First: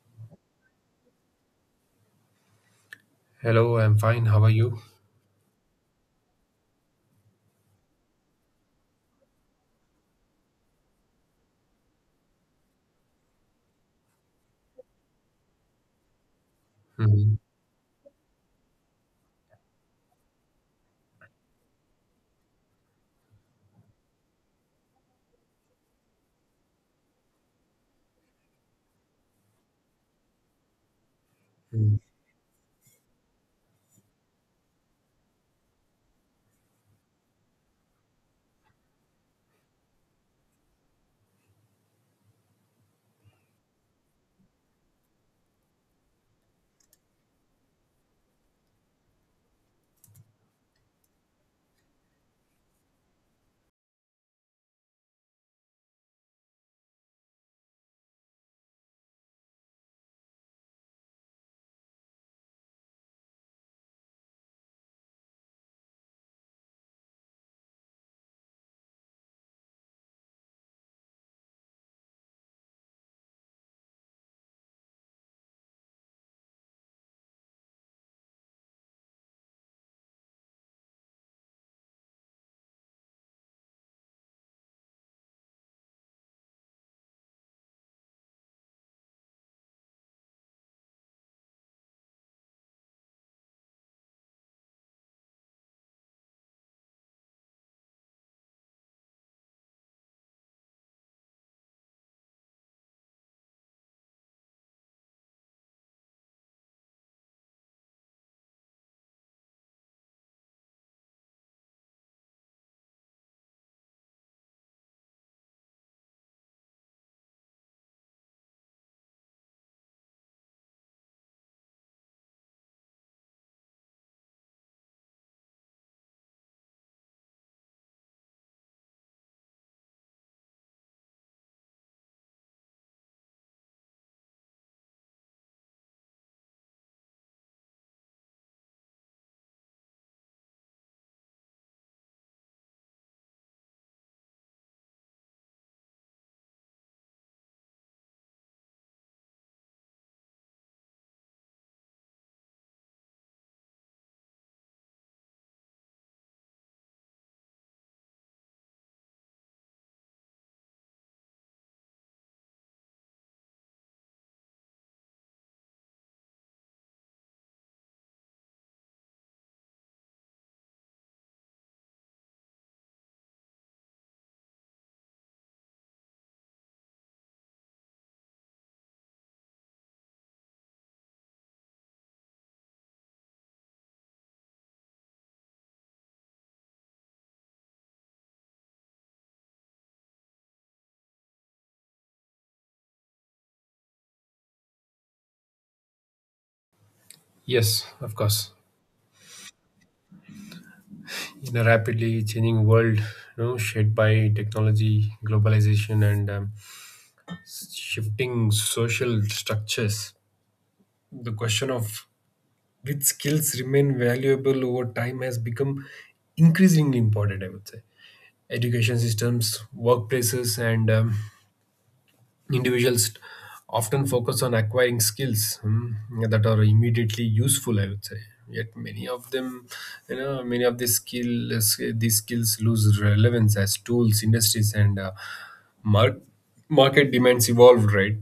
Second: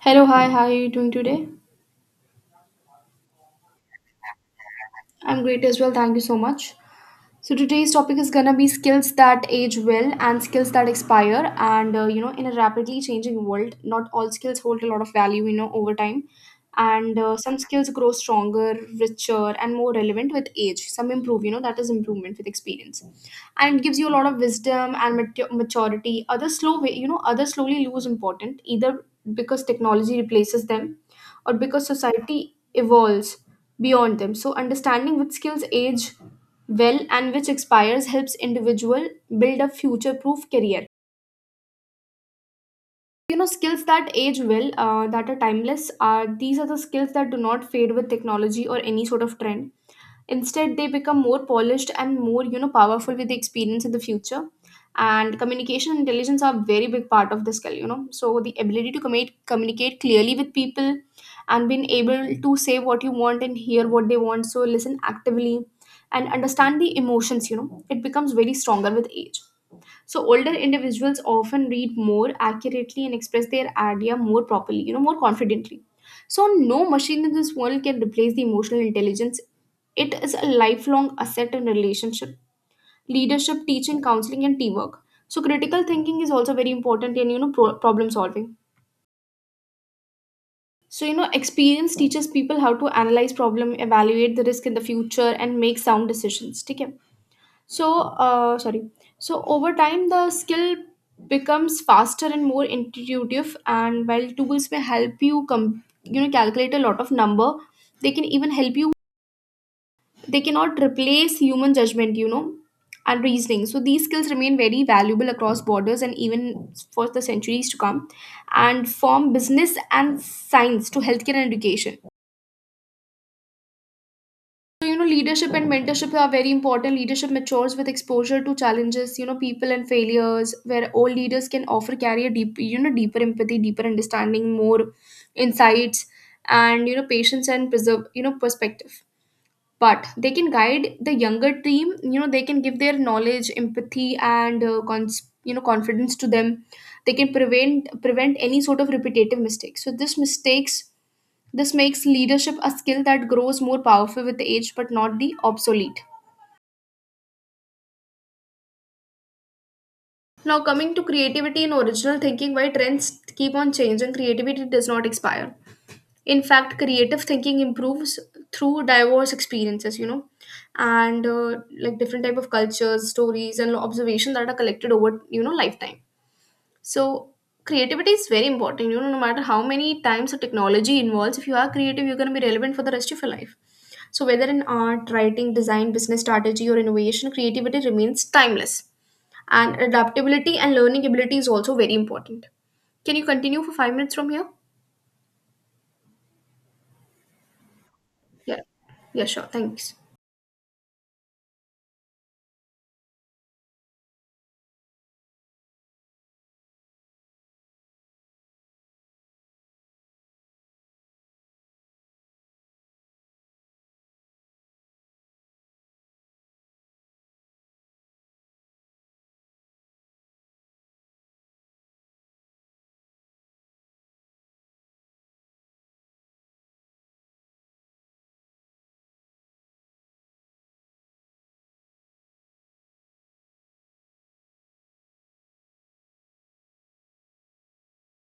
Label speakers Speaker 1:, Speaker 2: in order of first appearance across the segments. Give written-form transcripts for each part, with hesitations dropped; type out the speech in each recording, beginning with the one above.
Speaker 1: Hello, hi, how are you doing today?
Speaker 2: Hello, I'm fine. How are you?
Speaker 1: I'm great as well, thank you so much. So today's topic is gonna be skills that age well and skills that expire. In a rapidly changing world, not all skills hold a lot of value. You know, over time, and
Speaker 2: Mhm.
Speaker 1: some skills grow stronger, richer, and more relevant with age. Some improve. That is improvement with experience, and it gives you a lot of wisdom and maturity. Others slow, way, others slowly lose important either because technology replaces them, or because
Speaker 2: Mhm.
Speaker 1: society evolves beyond them. So understanding which skills age well and which expires helps individual build a future proof career. Skills that age well, that are timeless, are these are the skills that do not fade with technology or any sort of trend. Instead they become more polished and more, powerful with the experience in the future. And communication and intelligence are a very big part of the skill. So the ability to communicate clearly with people and being able to say what you want and hear what they want, so listen actively and understand the emotions, it becomes very stronger with age. So older individuals often read more accurately and express their idea more properly, more confidently. So no machine in this world can replace the emotional intelligence. It is a lifelong asset in relationship, leadership, teaching, counseling, and teamwork. So critical thinking is also very important in problem solving. So experience teaches people how to analyze problem, evaluate the risk in the future, and make sound decisions. ठीक है? So sorry. So over time the skill becomes faster and more intuitive, and while tools may help you you know calculate a lot of number, they can even help you, they cannot replace human judgment and reasoning. So these skills remain very valuable across borders and even for the centuries to come, and form business and science to healthcare and education. So leadership and mentorship are very important. Leadership matures with exposure to challenges, people and failures, where all leaders can offer carry a deep, deeper empathy, deeper understanding, more insights and, patience and preserve, perspective. But they can guide the younger team, they can give their knowledge, empathy and confidence to them. They can prevent any sort of repetitive mistakes. So this makes leadership a skill that grows more powerful with age but not the obsolete. Now coming to creativity and original thinking, why trends keep on changing, creativity does not expire. In fact creative thinking improves through diverse experiences, you know and like different type of cultures, stories and observation that are collected over, lifetime. So creativity is very important, no matter how many times the technology involves, if you are creative you're going to be relevant for the rest of your life. So whether in art, writing, design, business strategy or innovation, creativity remains timeless. And adaptability and learning ability is also very important. Can you continue for 5 minutes from here?
Speaker 2: Yes, of course.
Speaker 1: Yeah, yeah, sure, thanks.
Speaker 2: In a rapidly changing world, shaped by technology, globalization, and shifting social structures, the question of which skills remain valuable over time has become increasingly important. I would say education systems, workplaces, and individuals often focus on acquiring skills that are immediately useful, I would say. Yet many of them, many of these skills lose relevance as tools, industries, and mar- market demands evolve, right?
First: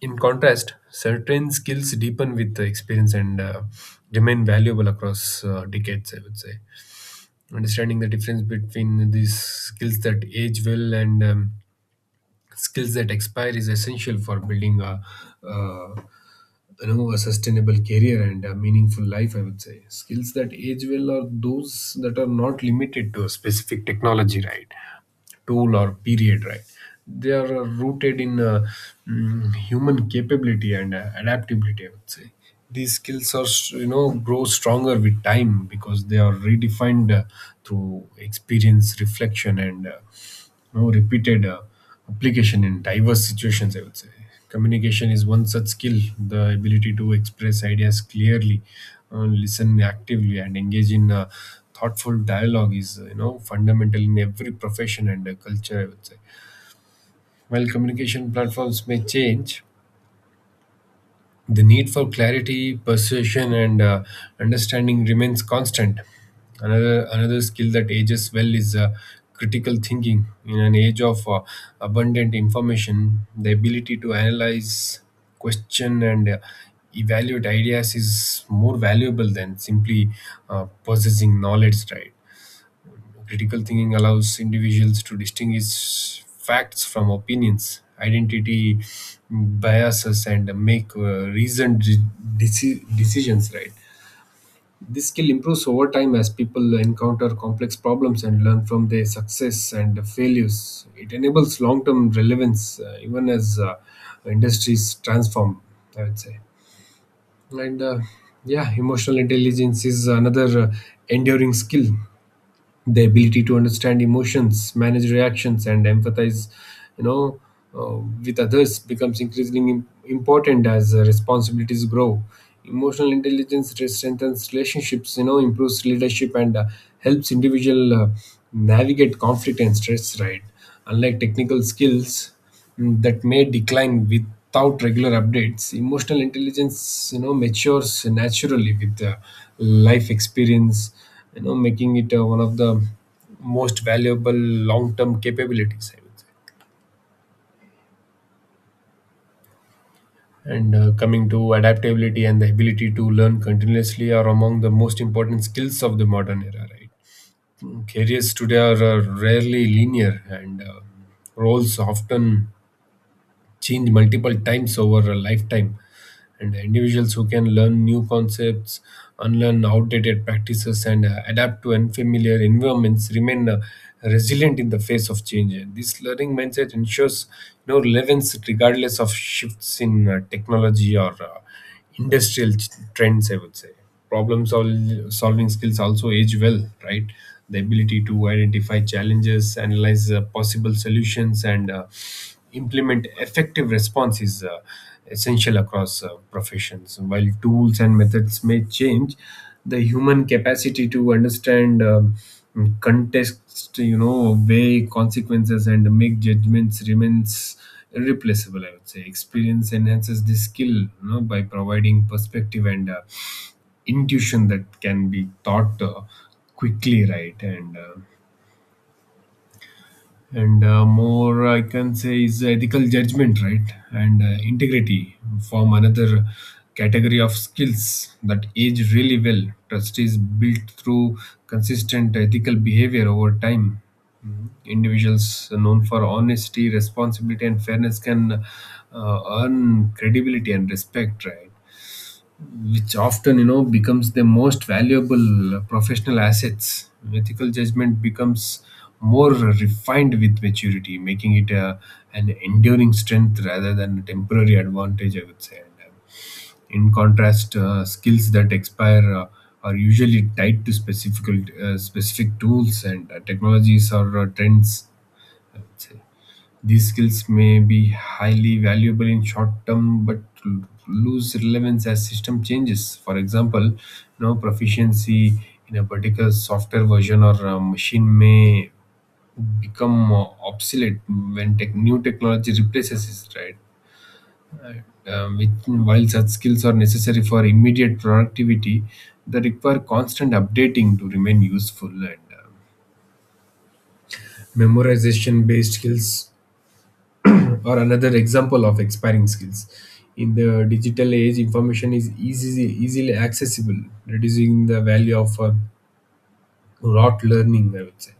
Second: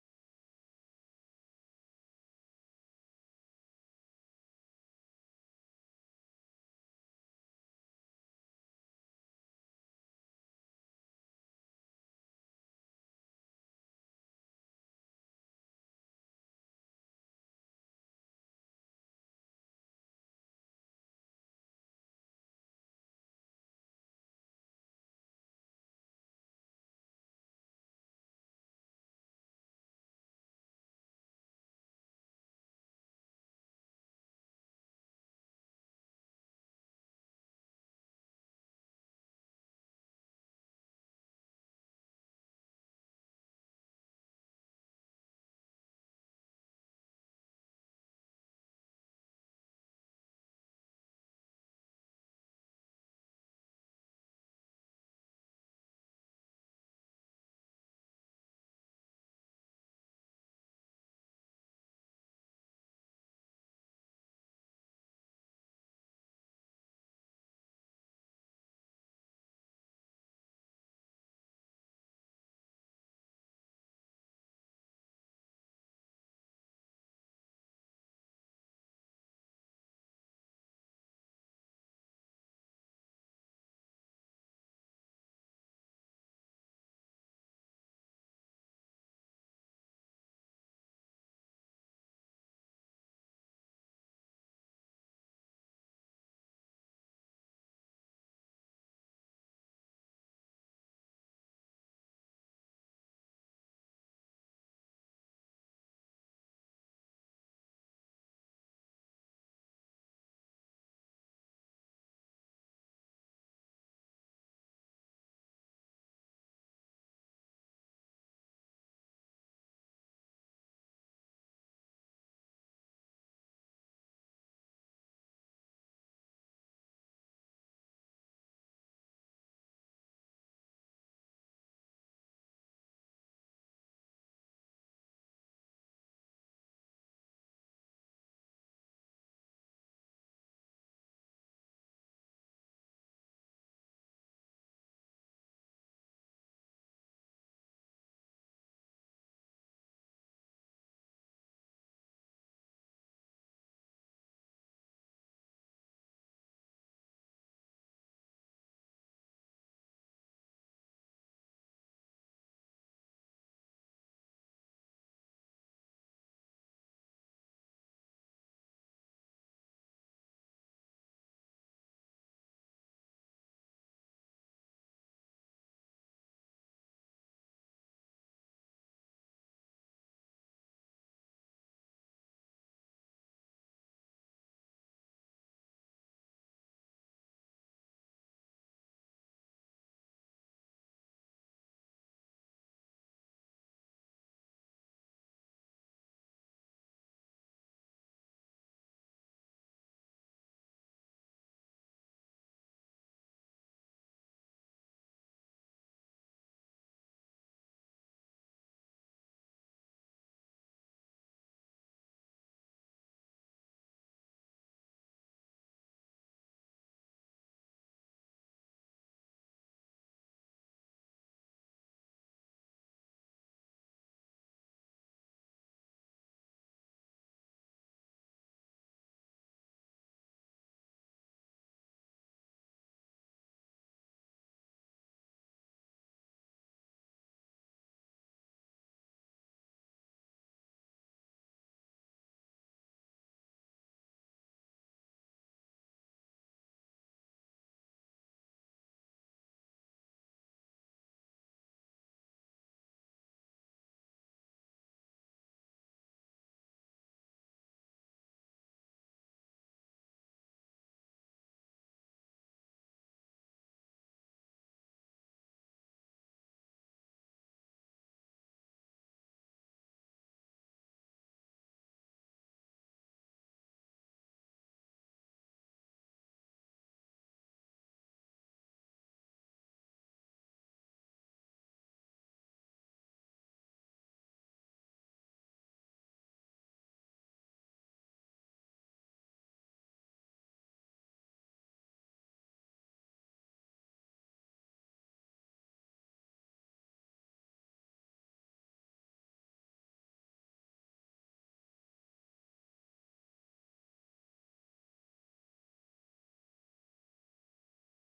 Speaker 2: In contrast, certain skills deepen with the experience and remain valuable across decades, I would say. Understanding the difference between these skills that age well and skills that expire is essential for building uh, a sustainable career and a meaningful life. I would say skills that age well are those that are not limited to a specific technology, right? Tool or period, right? They are rooted in human capability and adaptability. I would say these skills you know grow stronger with time because they are redefined through experience, reflection, and know, repeated application in diverse situations, I would say. Communication is one such skill, the ability to express ideas clearly, listen actively, and engage in thoughtful dialogue is, you know, fundamental in every profession and culture, I would say. While communication platforms may change, the need for clarity, persuasion, and understanding remains constant. Another skill that ages well is critical thinking. In an age of abundant information, the ability to analyze, question, and evaluate ideas is more valuable than simply possessing knowledge. Right. Critical thinking allows individuals to distinguish facts from opinions, identity biases, and make decisions. Right. This skill improves over time as people encounter complex problems and learn from their success and failures. It enables long-term relevance, even as industries transform, I would say. and uh, yeah, Emotional intelligence is another enduring skill, the ability to understand emotions, manage reactions, and empathize, you know uh, with others, becomes increasingly important as responsibilities grow. Emotional intelligence strengthens relationships, you know, improves leadership, and helps individual navigate conflict and stress, right? Unlike technical skills that may decline without regular updates, emotional intelligence, you know, matures naturally with life experience, you know, making it one of the most valuable long term capabilities, I would say. And Coming to adaptability and the ability to learn continuously are among the most important skills of the modern era, right? Careers today are rarely linear, and roles often change multiple times over a lifetime. And individuals who can learn new concepts, unlearn outdated practices, and adapt to unfamiliar environments remain resilient in the face of change. And this learning mindset ensures no relevance regardless of shifts in technology or industrial ch- trends, I would say. Problem solving skills also age well, right? The ability to identify challenges, analyze possible solutions, and implement effective response is essential across professions. While tools and methods may change, the human capacity to understand context, you know, weigh consequences and make judgments remains irreplaceable, I would say. Experience enhances the skill, you know, by providing perspective and intuition that can be taught quickly, right? And more I can say is ethical judgment, right? And integrity form another category of skills that age really well. Trust is built through consistent ethical behavior over time. Mhm. Individuals known for honesty, responsibility, and fairness can earn credibility and respect, right? Which often, you know, becomes the most valuable professional assets. Ethical judgment becomes more refined with maturity, making it an enduring strength rather than a temporary advantage, I would say. In contrast, skills that expire are usually tied to specific specific tools and technologies or trends, I would say. These skills may be highly valuable in short term, but l- lose relevance as system changes. For example, you know, proficiency in a particular software version or machine may become obsolete when new technology replaces it, right? While such skills are necessary for immediate productivity, they require constant updating to remain useful, and memorization based skills or another example of expiring skills. In the digital age, information is easily accessible, reducing the value of rote learning, I would say.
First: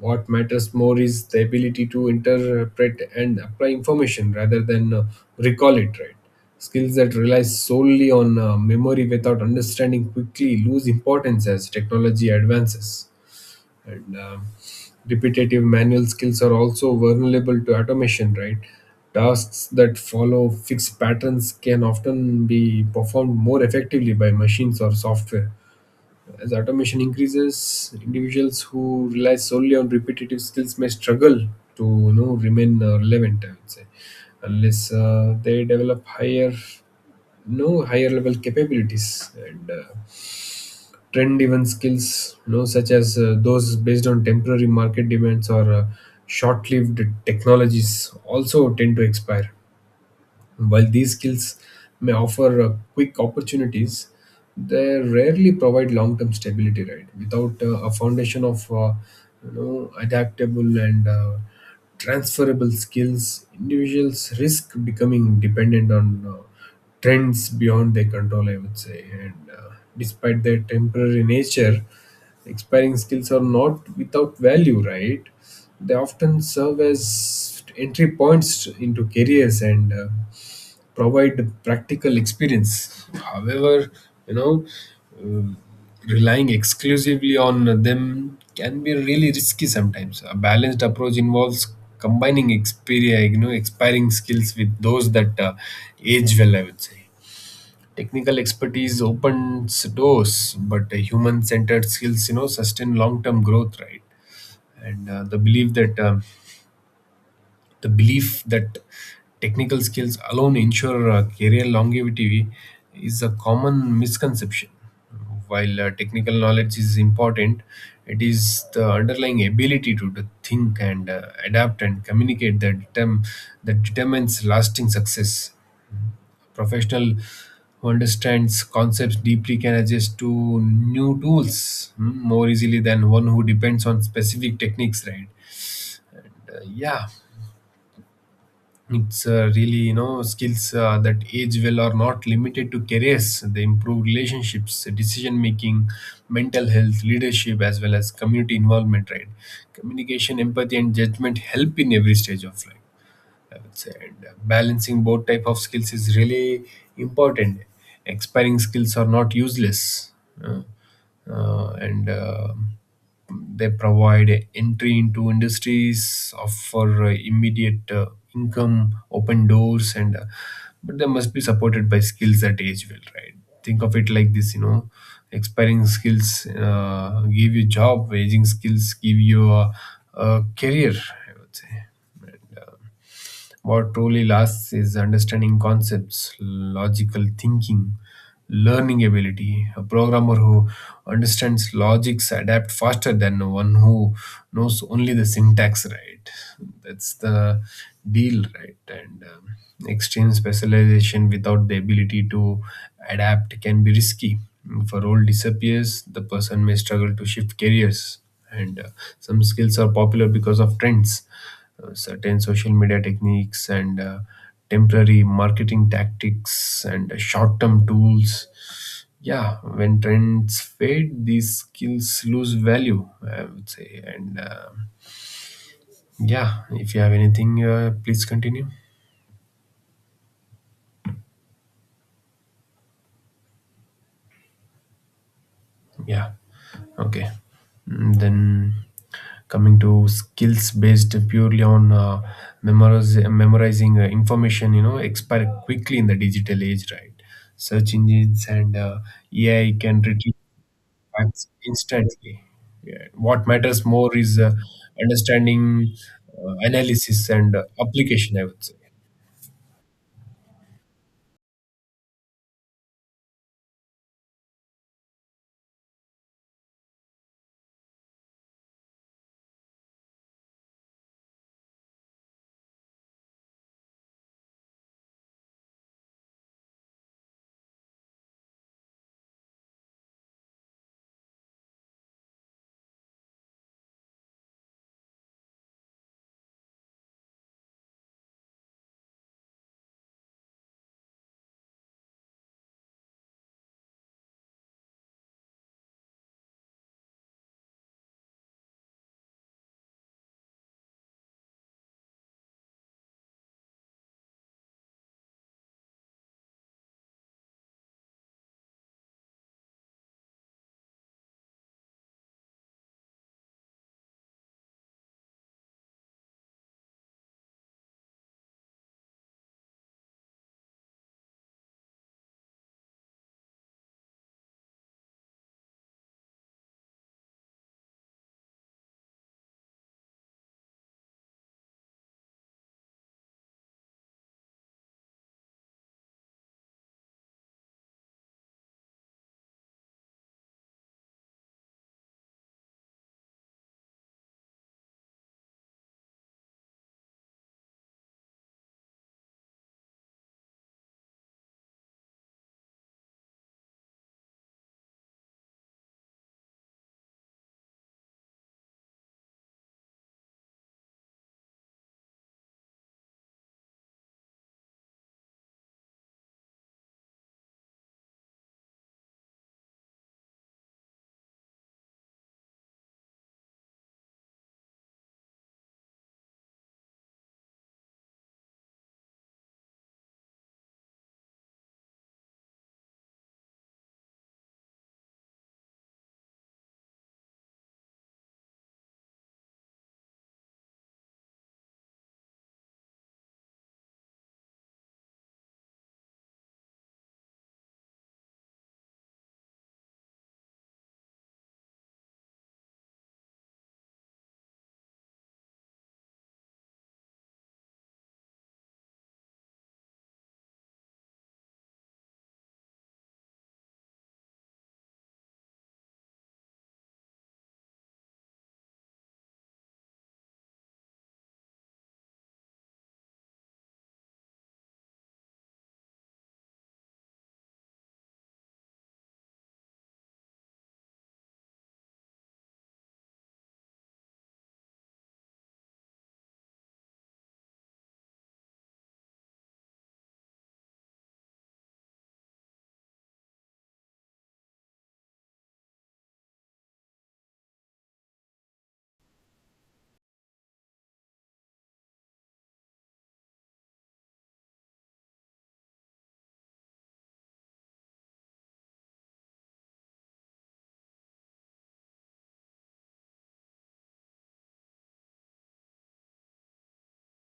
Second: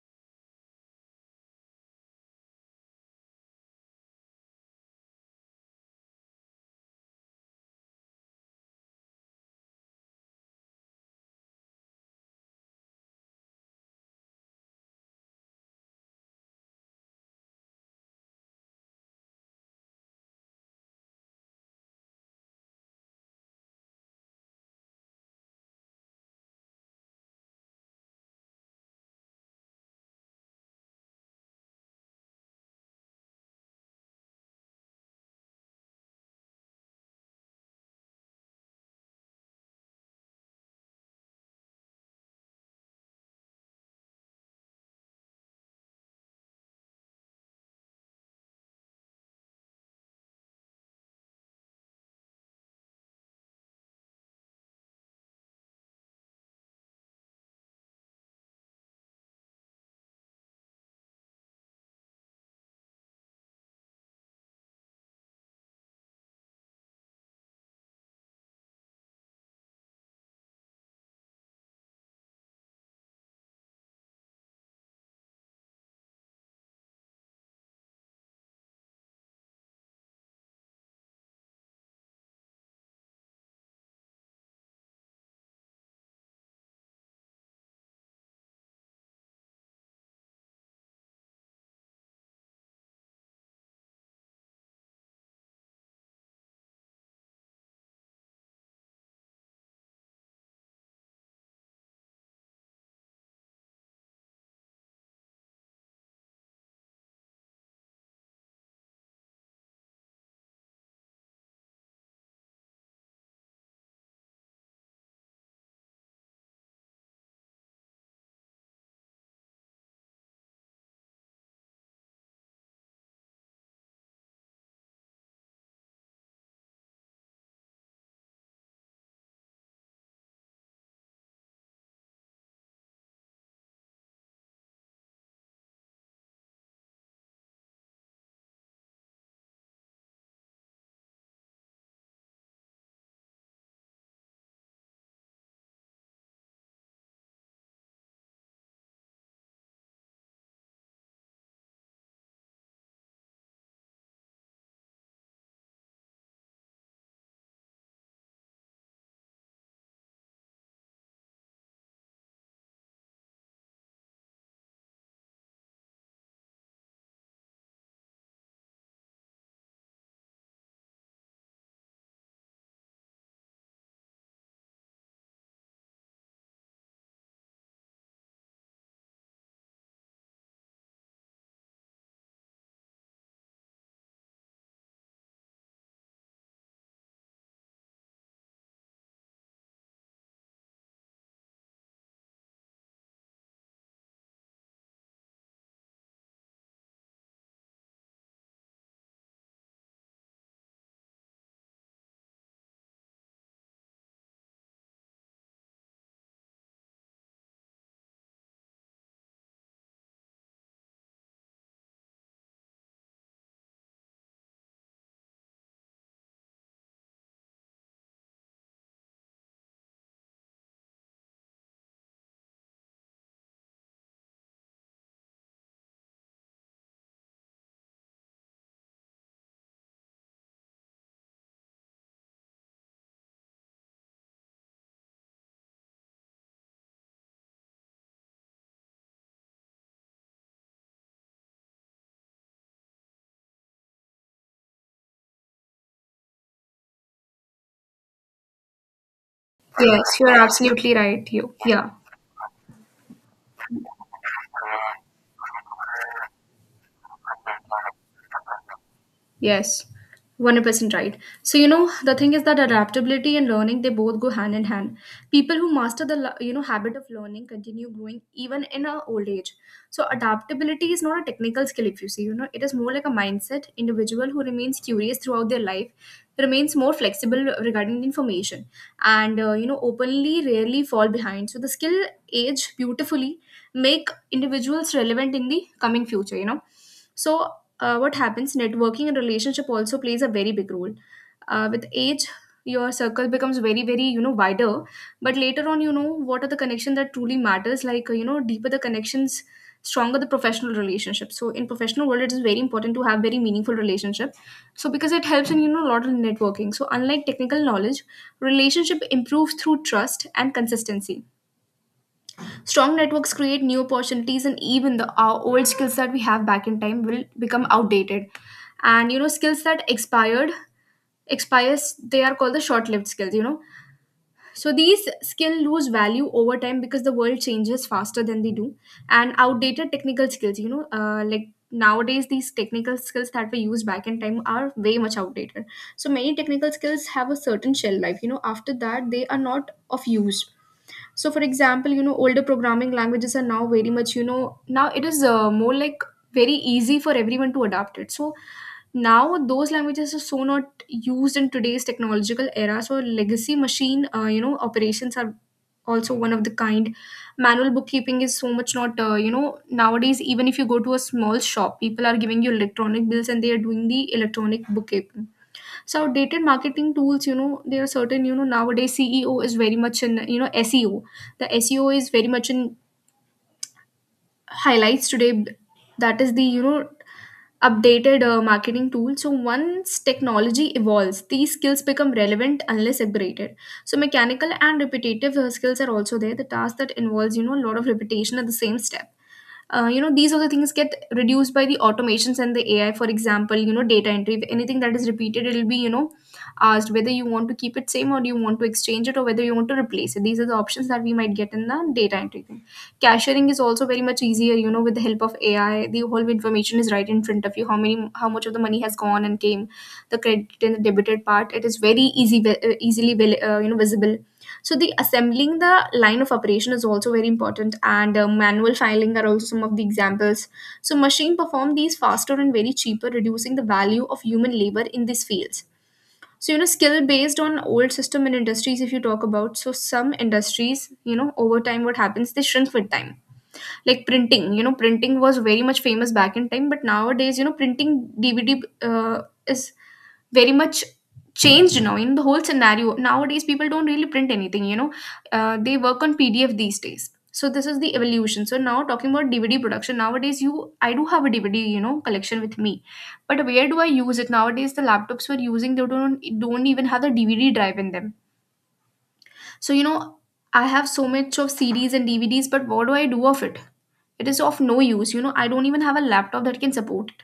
Speaker 2: What matters more is the ability to interpret and apply information rather than recall it. Right, skills that rely solely on memory without understanding quickly lose importance as technology advances, and repetitive manual skills are also vulnerable to automation, right? Tasks that follow fixed patterns can often be performed more effectively by machines or software. As automation increases, individuals who rely solely on repetitive skills may struggle to, you know, remain relevant, I would say, unless they develop higher no higher level capabilities, and trend driven skills, you know, such as those based on temporary market demands or short lived technologies also tend to expire. While these skills may offer quick opportunities, they rarely provide long-term stability. Right, without a foundation of you know adaptable and transferable skills, individuals risk becoming dependent on trends beyond their control, I would say. And Despite their temporary nature, expiring skills are not without value. Right, they often serve as entry points into careers and provide practical experience. However, you know, uh, relying exclusively on them can be really risky sometimes. A balanced approach involves combining experia, you know, expiring skills with those that age well, I would say. Technical expertise opens doors, but human-centered skills, you know, sustain long-term growth, right? And the belief that The belief that technical skills alone ensure career longevity is a common misconception. While technical knowledge is important, it is the underlying ability to think and adapt and communicate that determines lasting success. Professional who understands concepts deeply can adjust to new tools more easily than one who depends on specific techniques, right? Uh, yeah It's really, you know, skills that age well are not limited to careers. They improve relationships, decision making, mental health, leadership, as well as community involvement, right? Communication, empathy, and judgment help in every stage of life, I would say. And Balancing both type of skills is really important. Expiring skills are not useless, uh, and they provide entry into industries, offer immediate income, open doors, and but they must be supported by skills that age well, right? Think of it like this, you know. Expiring skills give you job, aging skills give you a career, I would say. And, uh, what truly lasts is understanding concepts, logical thinking, learning ability. A programmer who understands logics adapt faster than one who knows only the syntax, right? That's the deal, right? And Extreme specialization without the ability to adapt can be risky. If a role disappears, the person may struggle to shift careers, and some skills are popular because of trends, certain social media techniques, and temporary marketing tactics, and short-term tools. Yeah, when trends fade these skills lose value, I would say. And Yeah, if you have anything, please continue. Yeah. Okay. Then coming to skills based purely on memorizing information, you know, expire quickly in the digital age, right? Search engines and AI can
Speaker 1: Yes, you
Speaker 2: retrieve
Speaker 1: are absolutely right.
Speaker 2: facts
Speaker 1: You, yeah.
Speaker 2: instantly. Yeah. What matters more is understanding, analysis, and application, I would say.
Speaker 1: Yes, 100% right. So, the thing is that adaptability and learning, they both go hand in hand. People who master the, habit of learning continue growing even in a old age. So, adaptability is not a technical skill, if you see, it is more like a mindset. Individual who remains curious throughout their life remains more flexible regarding the information and, openly rarely fall behind. So, the skill age beautifully, make individuals relevant in the coming future, so what happens? Networking and relationship also plays a very big role. With age, your circle becomes very, very, wider. But later on, you know what are the connection that truly matters? Like, deeper the connections, stronger the professional relationship. So, in professional world, it is very important to have very meaningful relationship. So, because it helps in a lot of networking. So, unlike technical knowledge, relationship improves through trust and consistency. Strong networks create new opportunities, and even the our old skills that we have back in time will become outdated. And skills that expired expires, they are called the short-lived skills. So these skill lose value over time because the world changes faster than they do, and outdated technical skills. Like nowadays these technical skills that we use back in time are way much outdated. So many technical skills have a certain shelf life, after that they are not of use. So for example, older programming languages are now very much, now it is more like very easy for everyone to adapt it. So now those languages are so not used in today's technological era. So legacy machine operations are also one of the kind. Manual bookkeeping is so much not, nowadays even if you go to a small shop, people are giving you electronic bills and they are doing the electronic bookkeeping. So outdated marketing tools, there are certain, nowadays ceo is very much in, seo, the seo is very much in highlights today. That is the, updated marketing tool. So once technology evolves, these skills become relevant unless upgraded. So mechanical and repetitive skills are also there, the task that involves, a lot of repetition at the same step. These are the things get reduced by the automations and the ai. For example, data entry, if anything that is repeated, it'll be, asked whether you want to keep it same, or you want to exchange it, or whether you want to replace it. These are the options that we might get in the data entry thing. Cashiering is also very much easier, with the help of ai, the whole information is right in front of you, how many, how much of the money has gone and came, the credit and the debited part, it is very easy, easily, visible. So the assembling the line of operation is also very important, and manual filing are also some of the examples. So machine perform these faster and very cheaper, reducing the value of human labor in these fields. So skill based on old system and industries. If you talk about, so some industries, over time, what happens? They shrink with time, like printing, printing was very much famous back in time, but nowadays, printing, dvd, uh, is very much changed now in the whole scenario. Nowadays people don't really print anything, they work on pdf these days. So this is the evolution. So now talking about dvd production, nowadays, you, I do have a dvd, collection with me, but where do I use it? Nowadays the laptops we're using, they don't even have the dvd drive in them. So I have so much of cds and dvds, but what do I do of it? It is of no use, I don't even have a laptop that can support it.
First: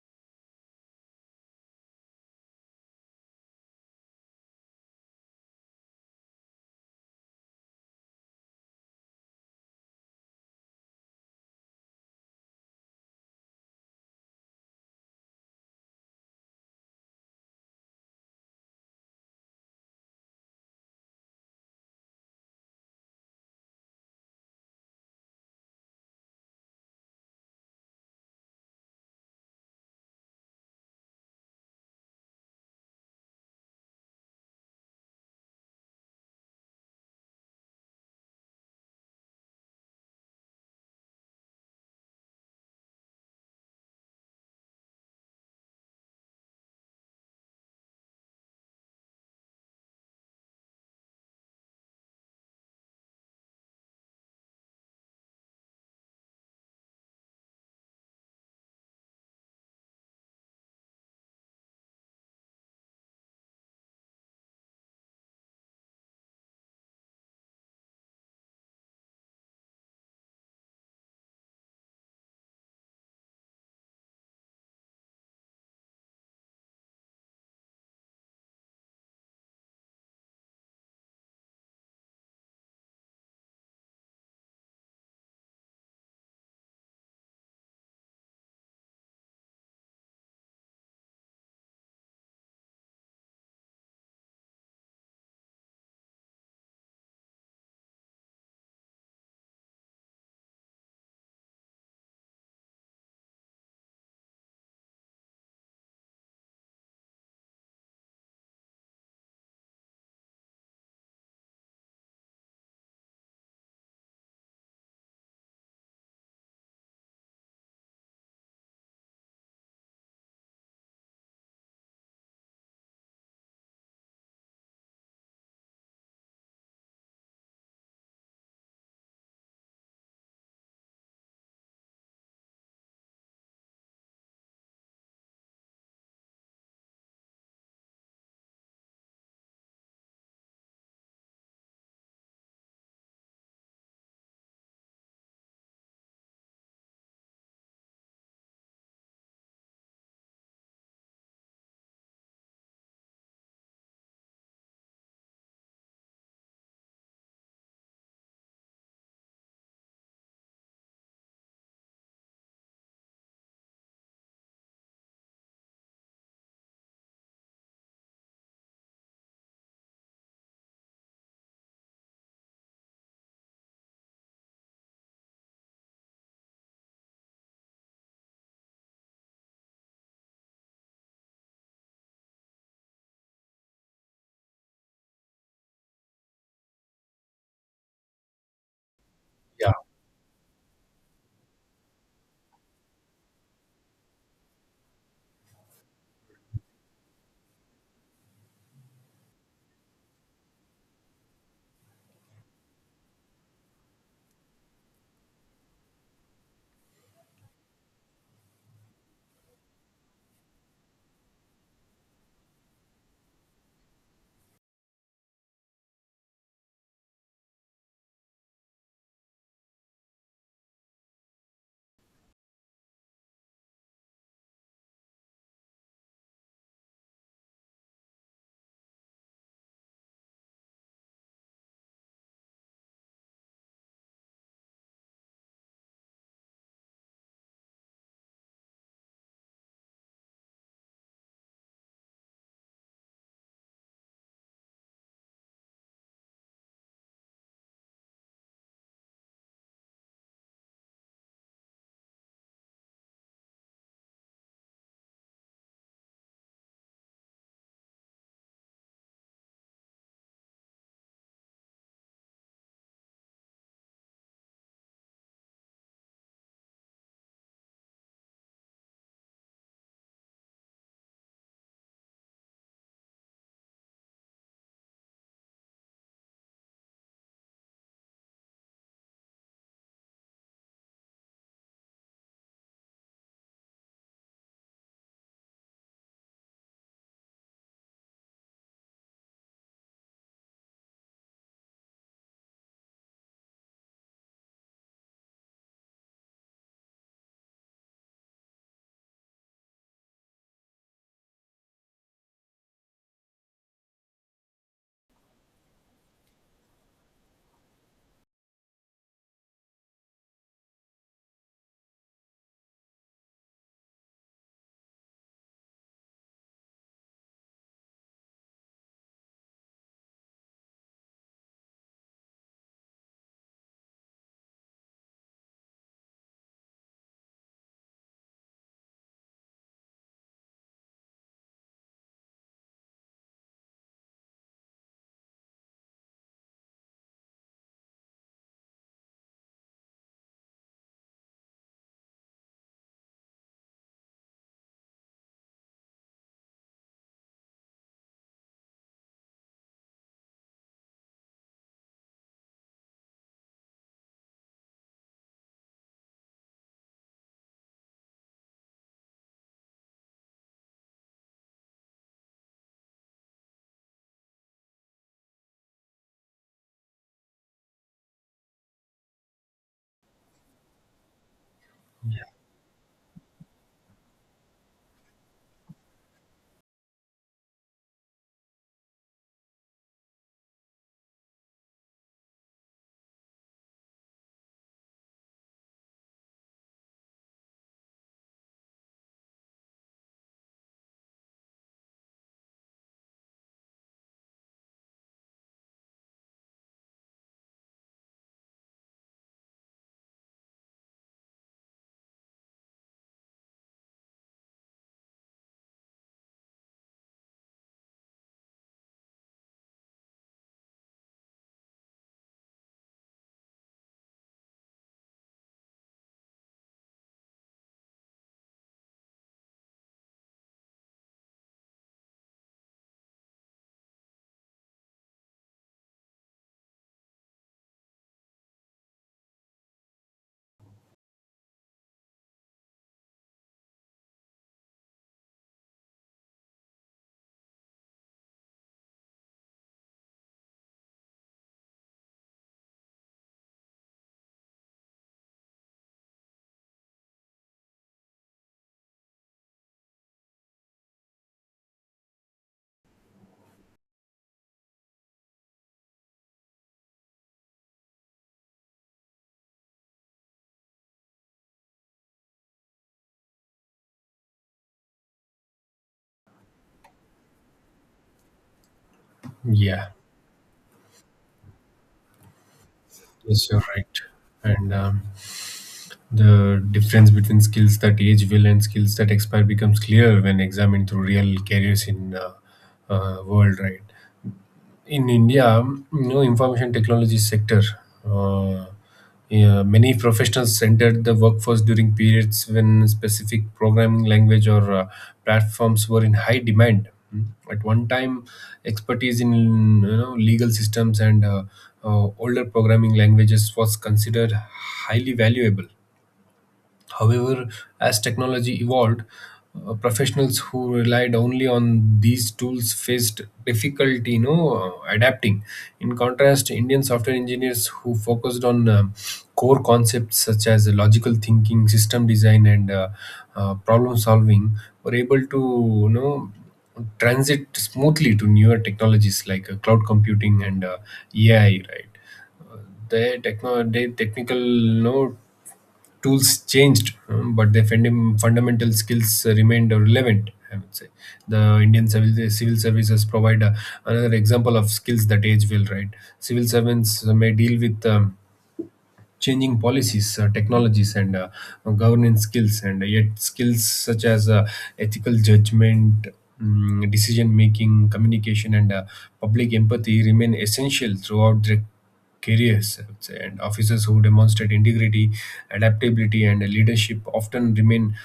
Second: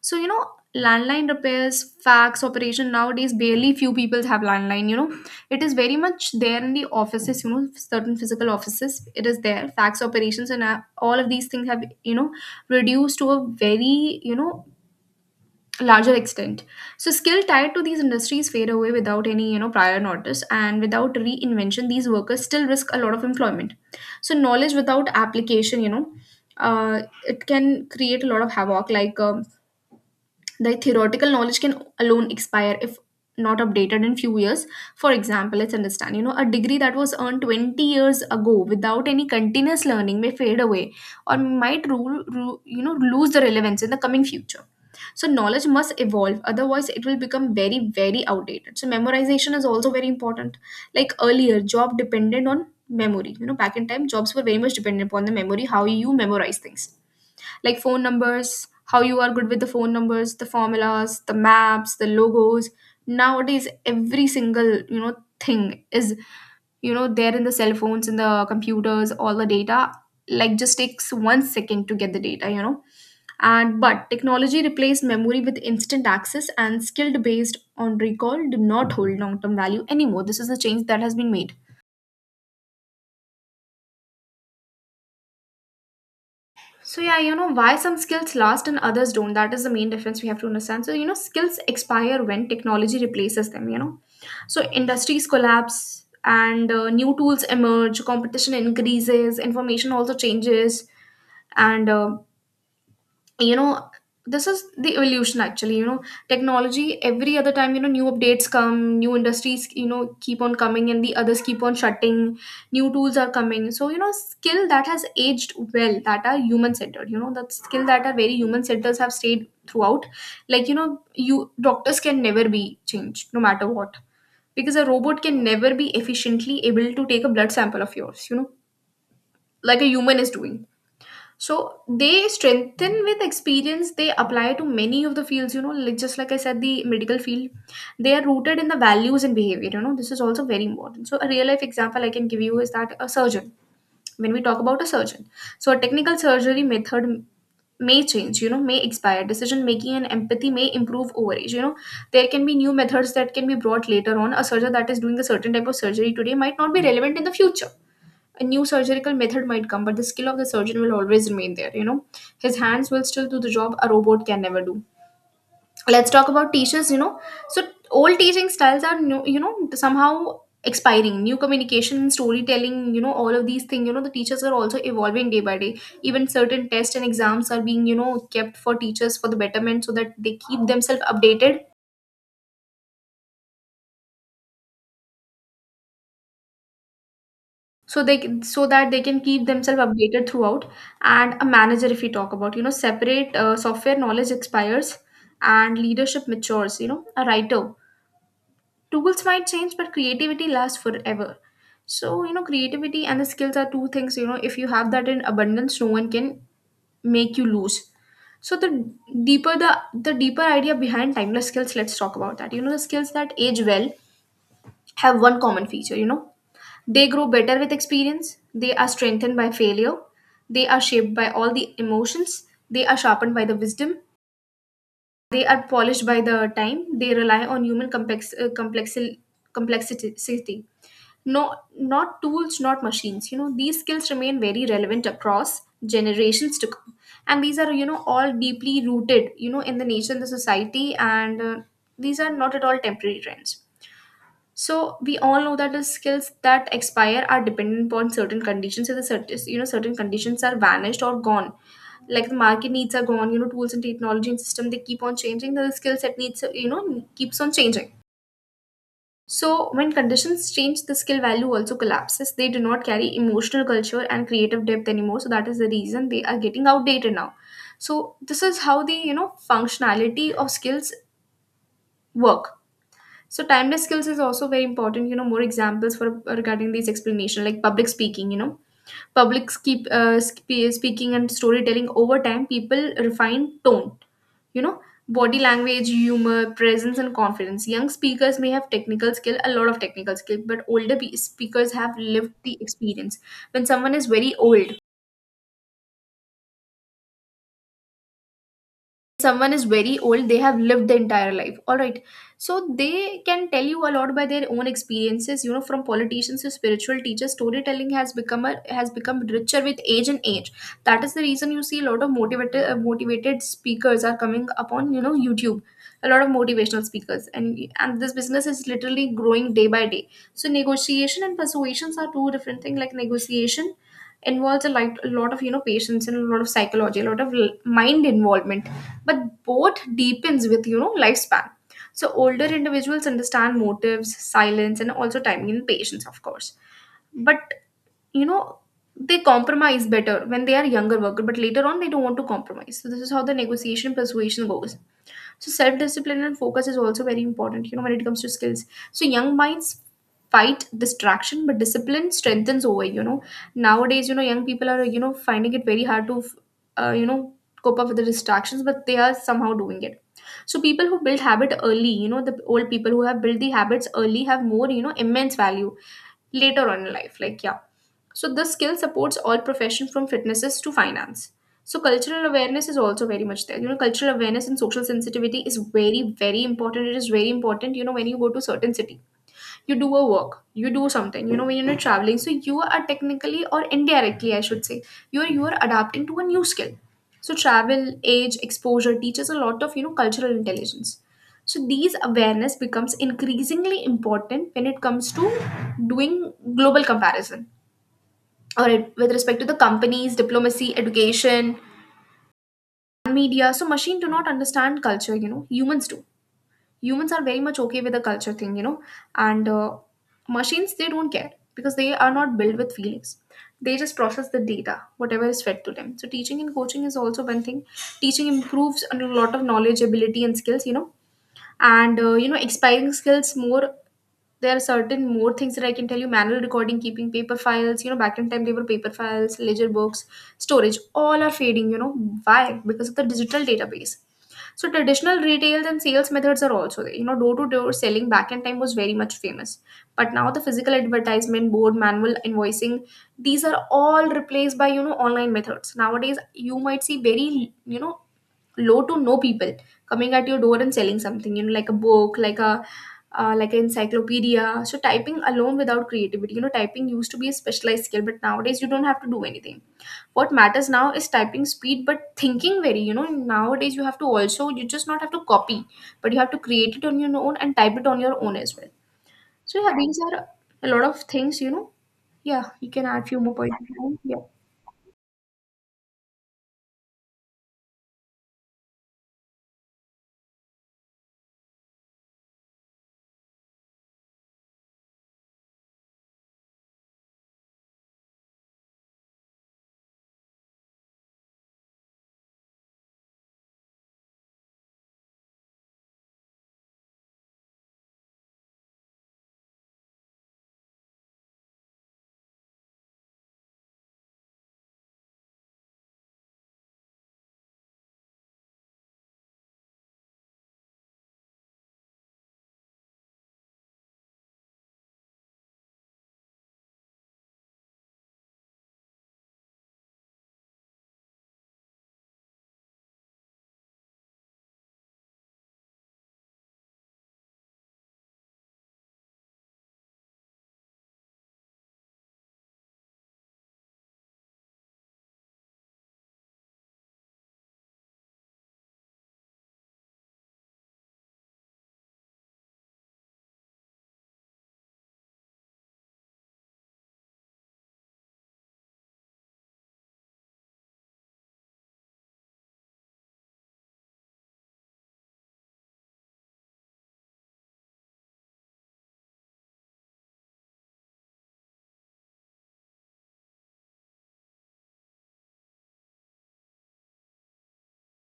Speaker 1: So landline repairs, fax operation, nowadays barely few people have landline, it is very much there in the offices, certain physical offices, it is there, fax operations and all of these things have, reduced to a very, larger extent. So skill tied to these industries fade away without any, prior notice, and without reinvention, these workers still risk a lot of employment. So knowledge without application, uh, it can create a lot of havoc, like the theoretical knowledge can alone expire if not updated in few years. For example, let's understand, a degree that was earned 20 years ago without any continuous learning may fade away, or might rule, lose the relevance in the coming future. So knowledge must evolve, otherwise it will become very very outdated. So memorization is also very important. Like earlier job depended on memory, back in time jobs were very much dependent upon the memory, how you memorize things. Like phone numbers, how you are good with the phone numbers, the formulas, the maps, the logos. Nowadays every single, thing is, they're in the cell phones, in the computers, all the data, like just takes 1 second to get the data, and but Technology replaced memory with instant access and skilled based on recall do not hold long term value anymore. This is a change that has been made. So yeah, why some skills last and others don't, that is the main difference we have to understand. So skills expire when technology replaces them. So industries collapse and new tools emerge, competition increases, information also changes. And uh, you know this is the evolution actually, technology. Every other time, new updates come, new industries, keep on coming and the others keep on shutting. New tools are coming. So skill that has aged well, that are human centered, that skill that are very human centers have stayed throughout. Like you doctors can never be changed no matter what, because a robot can never be efficiently able to take a blood sample of yours, like a human is doing. So they strengthen with experience. They apply to many of the fields, like just like I said, the medical field, they are rooted in the values and behavior. This is also very important. So a real life example I can give you is that a surgeon, when we talk about a surgeon, so a technical surgery method may change, may expire. Decision making and empathy may improve over age. There can be new methods that can be brought later on. A surgeon that is doing a certain type of surgery today might not be relevant in the future. A new surgical method might come, but the skill of the surgeon will always remain there, his hands will still do the job a robot can never do. Let's talk about teachers. So old teaching styles are new, somehow expiring. New communication, storytelling, all of these things. The teachers are also evolving day by day. Even certain tests and exams are being kept for teachers for the betterment, so that they keep themselves updated, so that they can keep
Speaker 2: Yeah.
Speaker 1: themselves updated throughout. And a manager if we talk about, separate, software knowledge expires and leadership matures. A writer, tools might change but creativity lasts forever. So creativity and the skills are two things, if you have that in abundance no one can make you lose. So deeper the the deeper idea behind timeless skills, let's talk about that. The skills that age well have one common feature. They grow better with experience, they are strengthened by failure, they are shaped by all the emotions, they are sharpened by the wisdom, they are polished by the time, they rely on complexity. No, not tools, not machines. These skills remain very relevant across generations to come. And these are, all deeply rooted, in the nature and the society. And these are not at all temporary trends. So we all know that the skills that expire are dependent upon certain conditions. So the certain, certain conditions are vanished or gone. Like the market needs are gone. Tools and technology and system, they keep on changing. The skill set needs, keeps on changing. So when conditions change, the skill value also collapses. They do not carry emotional culture and creative depth anymore. So that is the reason they are getting outdated now. So this is how the, functionality of skills work. So timeless skills is also very important. More examples for regarding these explanation, like public speaking. Speaking and storytelling over time. People refine tone. You know, body language, humor, presence, and confidence. Young speakers may have technical skill, a lot of technical skill, but older speakers have lived the experience. When someone is very old, someone is very old, they have lived the entire life, all right? So they can tell you a lot by their own experiences. From politicians to spiritual teachers, storytelling has become richer with age. That is the reason you see a lot of motivated speakers are coming upon, YouTube. A lot of motivational speakers, and this business is literally growing day by day. So negotiation and persuasions are two different things. Like negotiation involves a lot of, patience and a lot of psychology, a lot of mind involvement. But both deepens with, lifespan. So older individuals understand motives, silence, and also timing and patience of course. But you know they compromise better when they are younger worker, but later on they don't want to compromise. So this is how the negotiation persuasion goes. So self discipline and focus is also very important, when it comes to skills. So young minds fight distraction, but discipline strengthens over. Nowadays, young people are, finding it very hard to, uh, you know, cope up with the distractions, but they are somehow doing it. So people who build habit early, the old people who have built the habits early have more, immense value later on in life. Like, yeah, so this skill supports all professions from fitnesses to finance. So cultural awareness is also very much there. Cultural awareness and social sensitivity is very, very important. It is very important, when you go to certain city. You do a work, you do something, when you're traveling. So you are technically or indirectly, I should say, you're adapting to a new skill. So travel, age, exposure teaches a lot of, cultural intelligence. So these awareness becomes increasingly important when it comes to doing global comparison, or with respect to the companies, diplomacy, education, media. So machine do not understand culture, Humans do. Humans are very much okay with the culture thing, and machines, they don't care because they are not built with feelings. They just process the data, whatever is fed to them. So teaching and coaching is also one thing. Teaching improves a lot of knowledge, ability, and skills, expiring skills more, there are certain more things that I can tell you. Manual recording, keeping paper files, back in time they were paper files, ledger books, storage, all are fading, Why? Because of the digital database. So traditional retail and sales methods are also there. Door to door selling back in time was very much famous. But now the physical advertisement, board, manual invoicing, these are all replaced by, online methods. Nowadays you might see very, low to no people coming at your door and selling something, like a book, like a like an encyclopedia. So typing alone without creativity, typing used to be a specialized skill, but nowadays you don't have to do anything. What matters now is typing speed but thinking very, nowadays you have to also, you just not have to copy but you have to create it on your own and type it on your own as well. So yeah,
Speaker 2: Yeah.
Speaker 1: these are a lot of things, yeah you can add few more
Speaker 2: Yes,
Speaker 1: points.
Speaker 2: you're right.
Speaker 1: Yeah,
Speaker 2: And the difference between skills that age well and skills that expire becomes clear when examined through real careers in world, right? In India, you know, information technology sector, uh, yeah, many professionals entered the workforce during periods when specific programming language or platforms were in high demand. Mm. At one time, expertise in, you know, legal systems and older programming languages was considered highly valuable. However, as technology evolved, professionals who relied only on these tools faced difficulty, you know, adapting. In contrast, Indian software engineers who focused on core concepts such as logical thinking, system design, and problem solving were able to, you know, transit smoothly to newer technologies like cloud computing and AI, right? The technical, you know, tools changed, but their fundamental skills remained relevant, I would say. The Indian civil services provide another example of skills that age will, right. Civil servants may deal with changing policies, technologies, and governance skills, and yet skills such as ethical judgment, decision making, communication, and public empathy remain essential throughout their careers, I would say. And officers who demonstrate integrity, adaptability, and leadership often remain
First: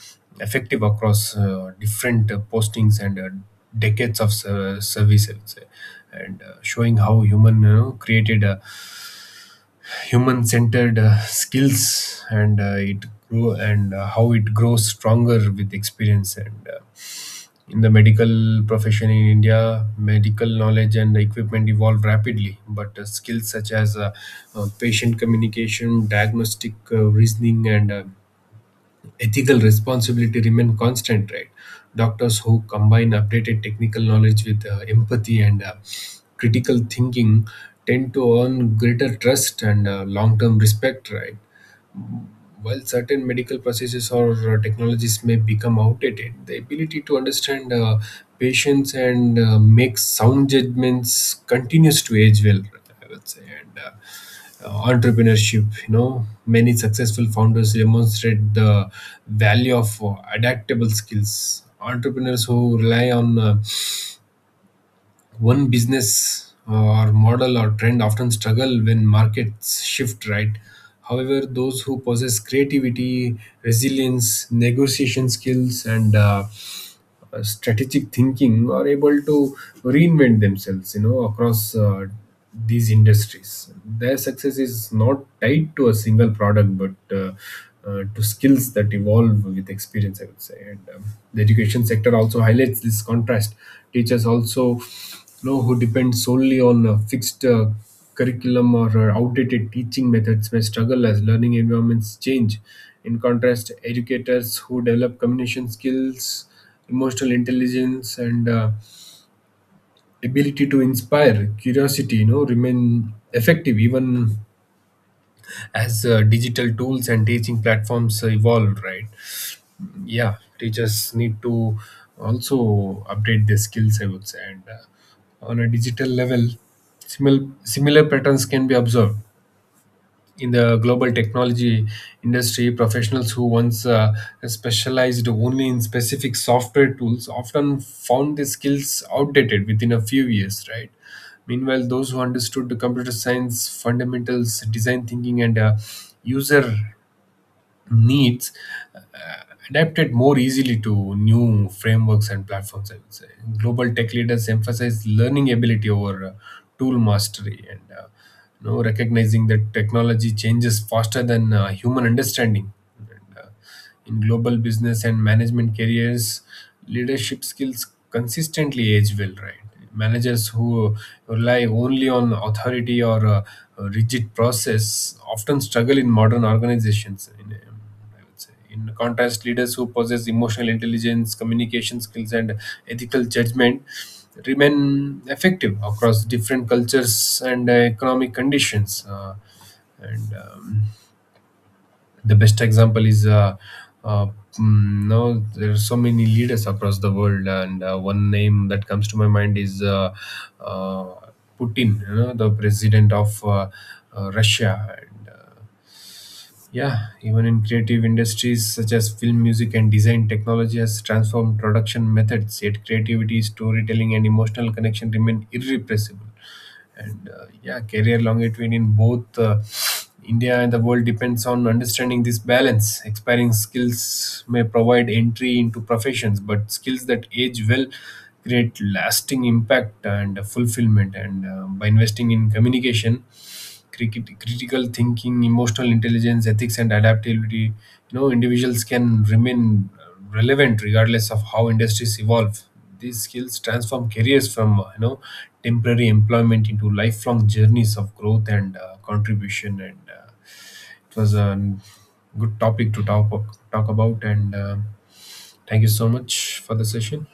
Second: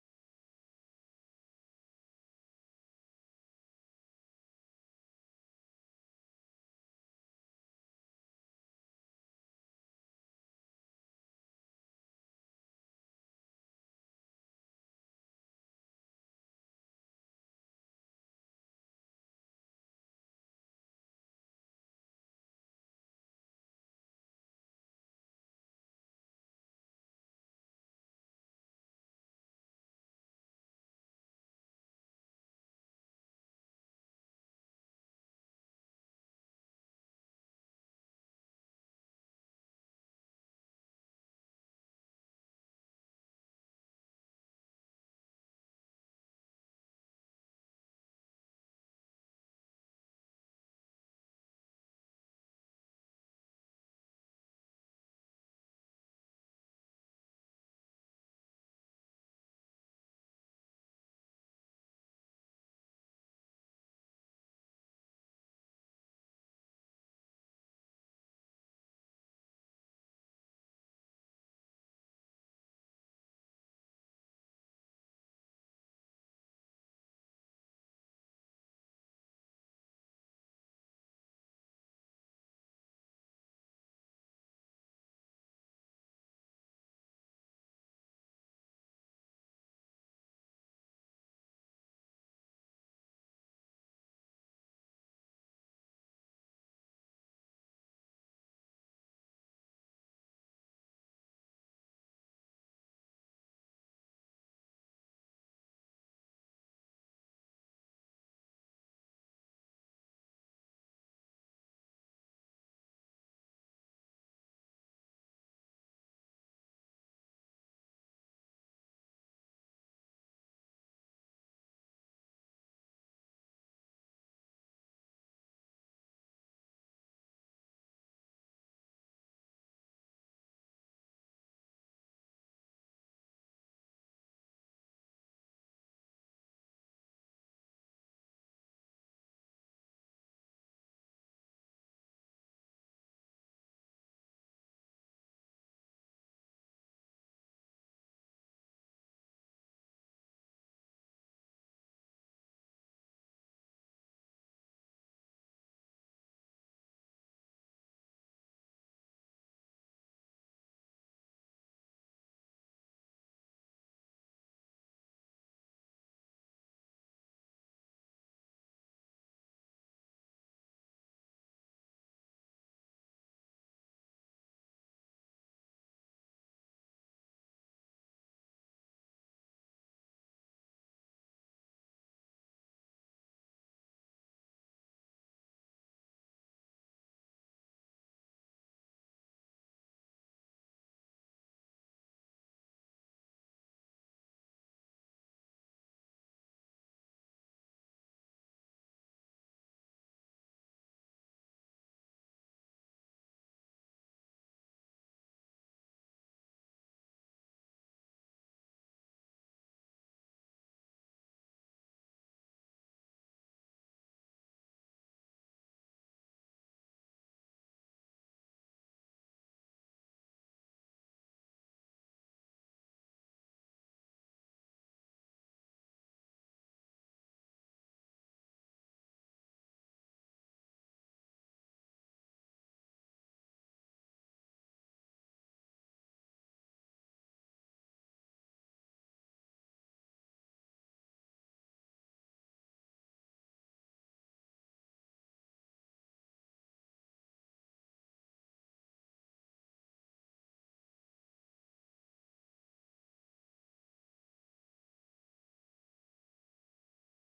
Speaker 2: effective across different postings and decades of service, I would say, and showing how human created human centered skills and it grow and how it grows stronger with experience and in the medical profession in India, medical knowledge and equipment evolve rapidly, but skills such as patient communication, diagnostic reasoning, and ethical responsibility remain constant, right? Doctors who combine updated technical knowledge with empathy and critical thinking tend to earn greater trust and long-term respect, right? While certain medical processes or technologies may become outdated, the ability to understand patients and make sound judgments continues to age well, I would say. And Entrepreneurship, you know, many successful founders demonstrate the value of adaptable skills. Entrepreneurs who rely on one business or model or trend often struggle when markets shift, right? However, those who possess creativity, resilience, negotiation skills, and strategic thinking are able to reinvent themselves, you know, across these industries. Their success is not tied to a single product, but to skills that evolve with experience, I would say. And The education sector also highlights this contrast. Teachers also, who depend solely on a fixed curriculum or outdated teaching methods may struggle as learning environments change. In contrast, educators who develop communication skills, emotional intelligence, and ability to inspire curiosity remain effective even as digital tools and teaching platforms evolve, right? Yeah, teachers need to also update their skills, I would say, and on a digital level, similar patterns can be observed in the global technology industry. Professionals who once specialized only in specific software tools often found their skills outdated within a few years, right? Meanwhile, those who understood the computer science fundamentals, design thinking, and user needs uh, adapted more easily to new frameworks and platforms, I would say. Global tech leaders emphasize learning ability over tool mastery, and you know, recognizing that technology changes faster than human understanding. And, uh, in global business and management careers, leadership skills consistently age well, right? Managers who rely only on authority or a rigid process often struggle in modern organizations. I would say. In contrast, leaders who possess emotional intelligence, communication skills, and ethical judgment remain effective across different cultures and economic conditions. And The best example is uh, no, there are so many leaders across the world, and one name that comes to my mind is uh, Putin, you know, the president of Russia, and yeah, even in creative industries such as film, music, and design, technology has transformed production methods, yet creativity, storytelling, and emotional connection remain irrepressible, and yeah, career longevity in both India and the world depends on understanding this balance. Expiring skills may provide entry into professions, but skills that age well create lasting impact and fulfillment, and by investing in communication, critical thinking, emotional intelligence, ethics, and adaptability, you know, individuals can remain relevant regardless of how industries evolve. These skills transform careers from, temporary employment into lifelong journeys of growth and contribution. And it was a good topic to talk about. And Thank you so much for the session.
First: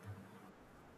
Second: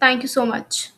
Speaker 1: thank you so much.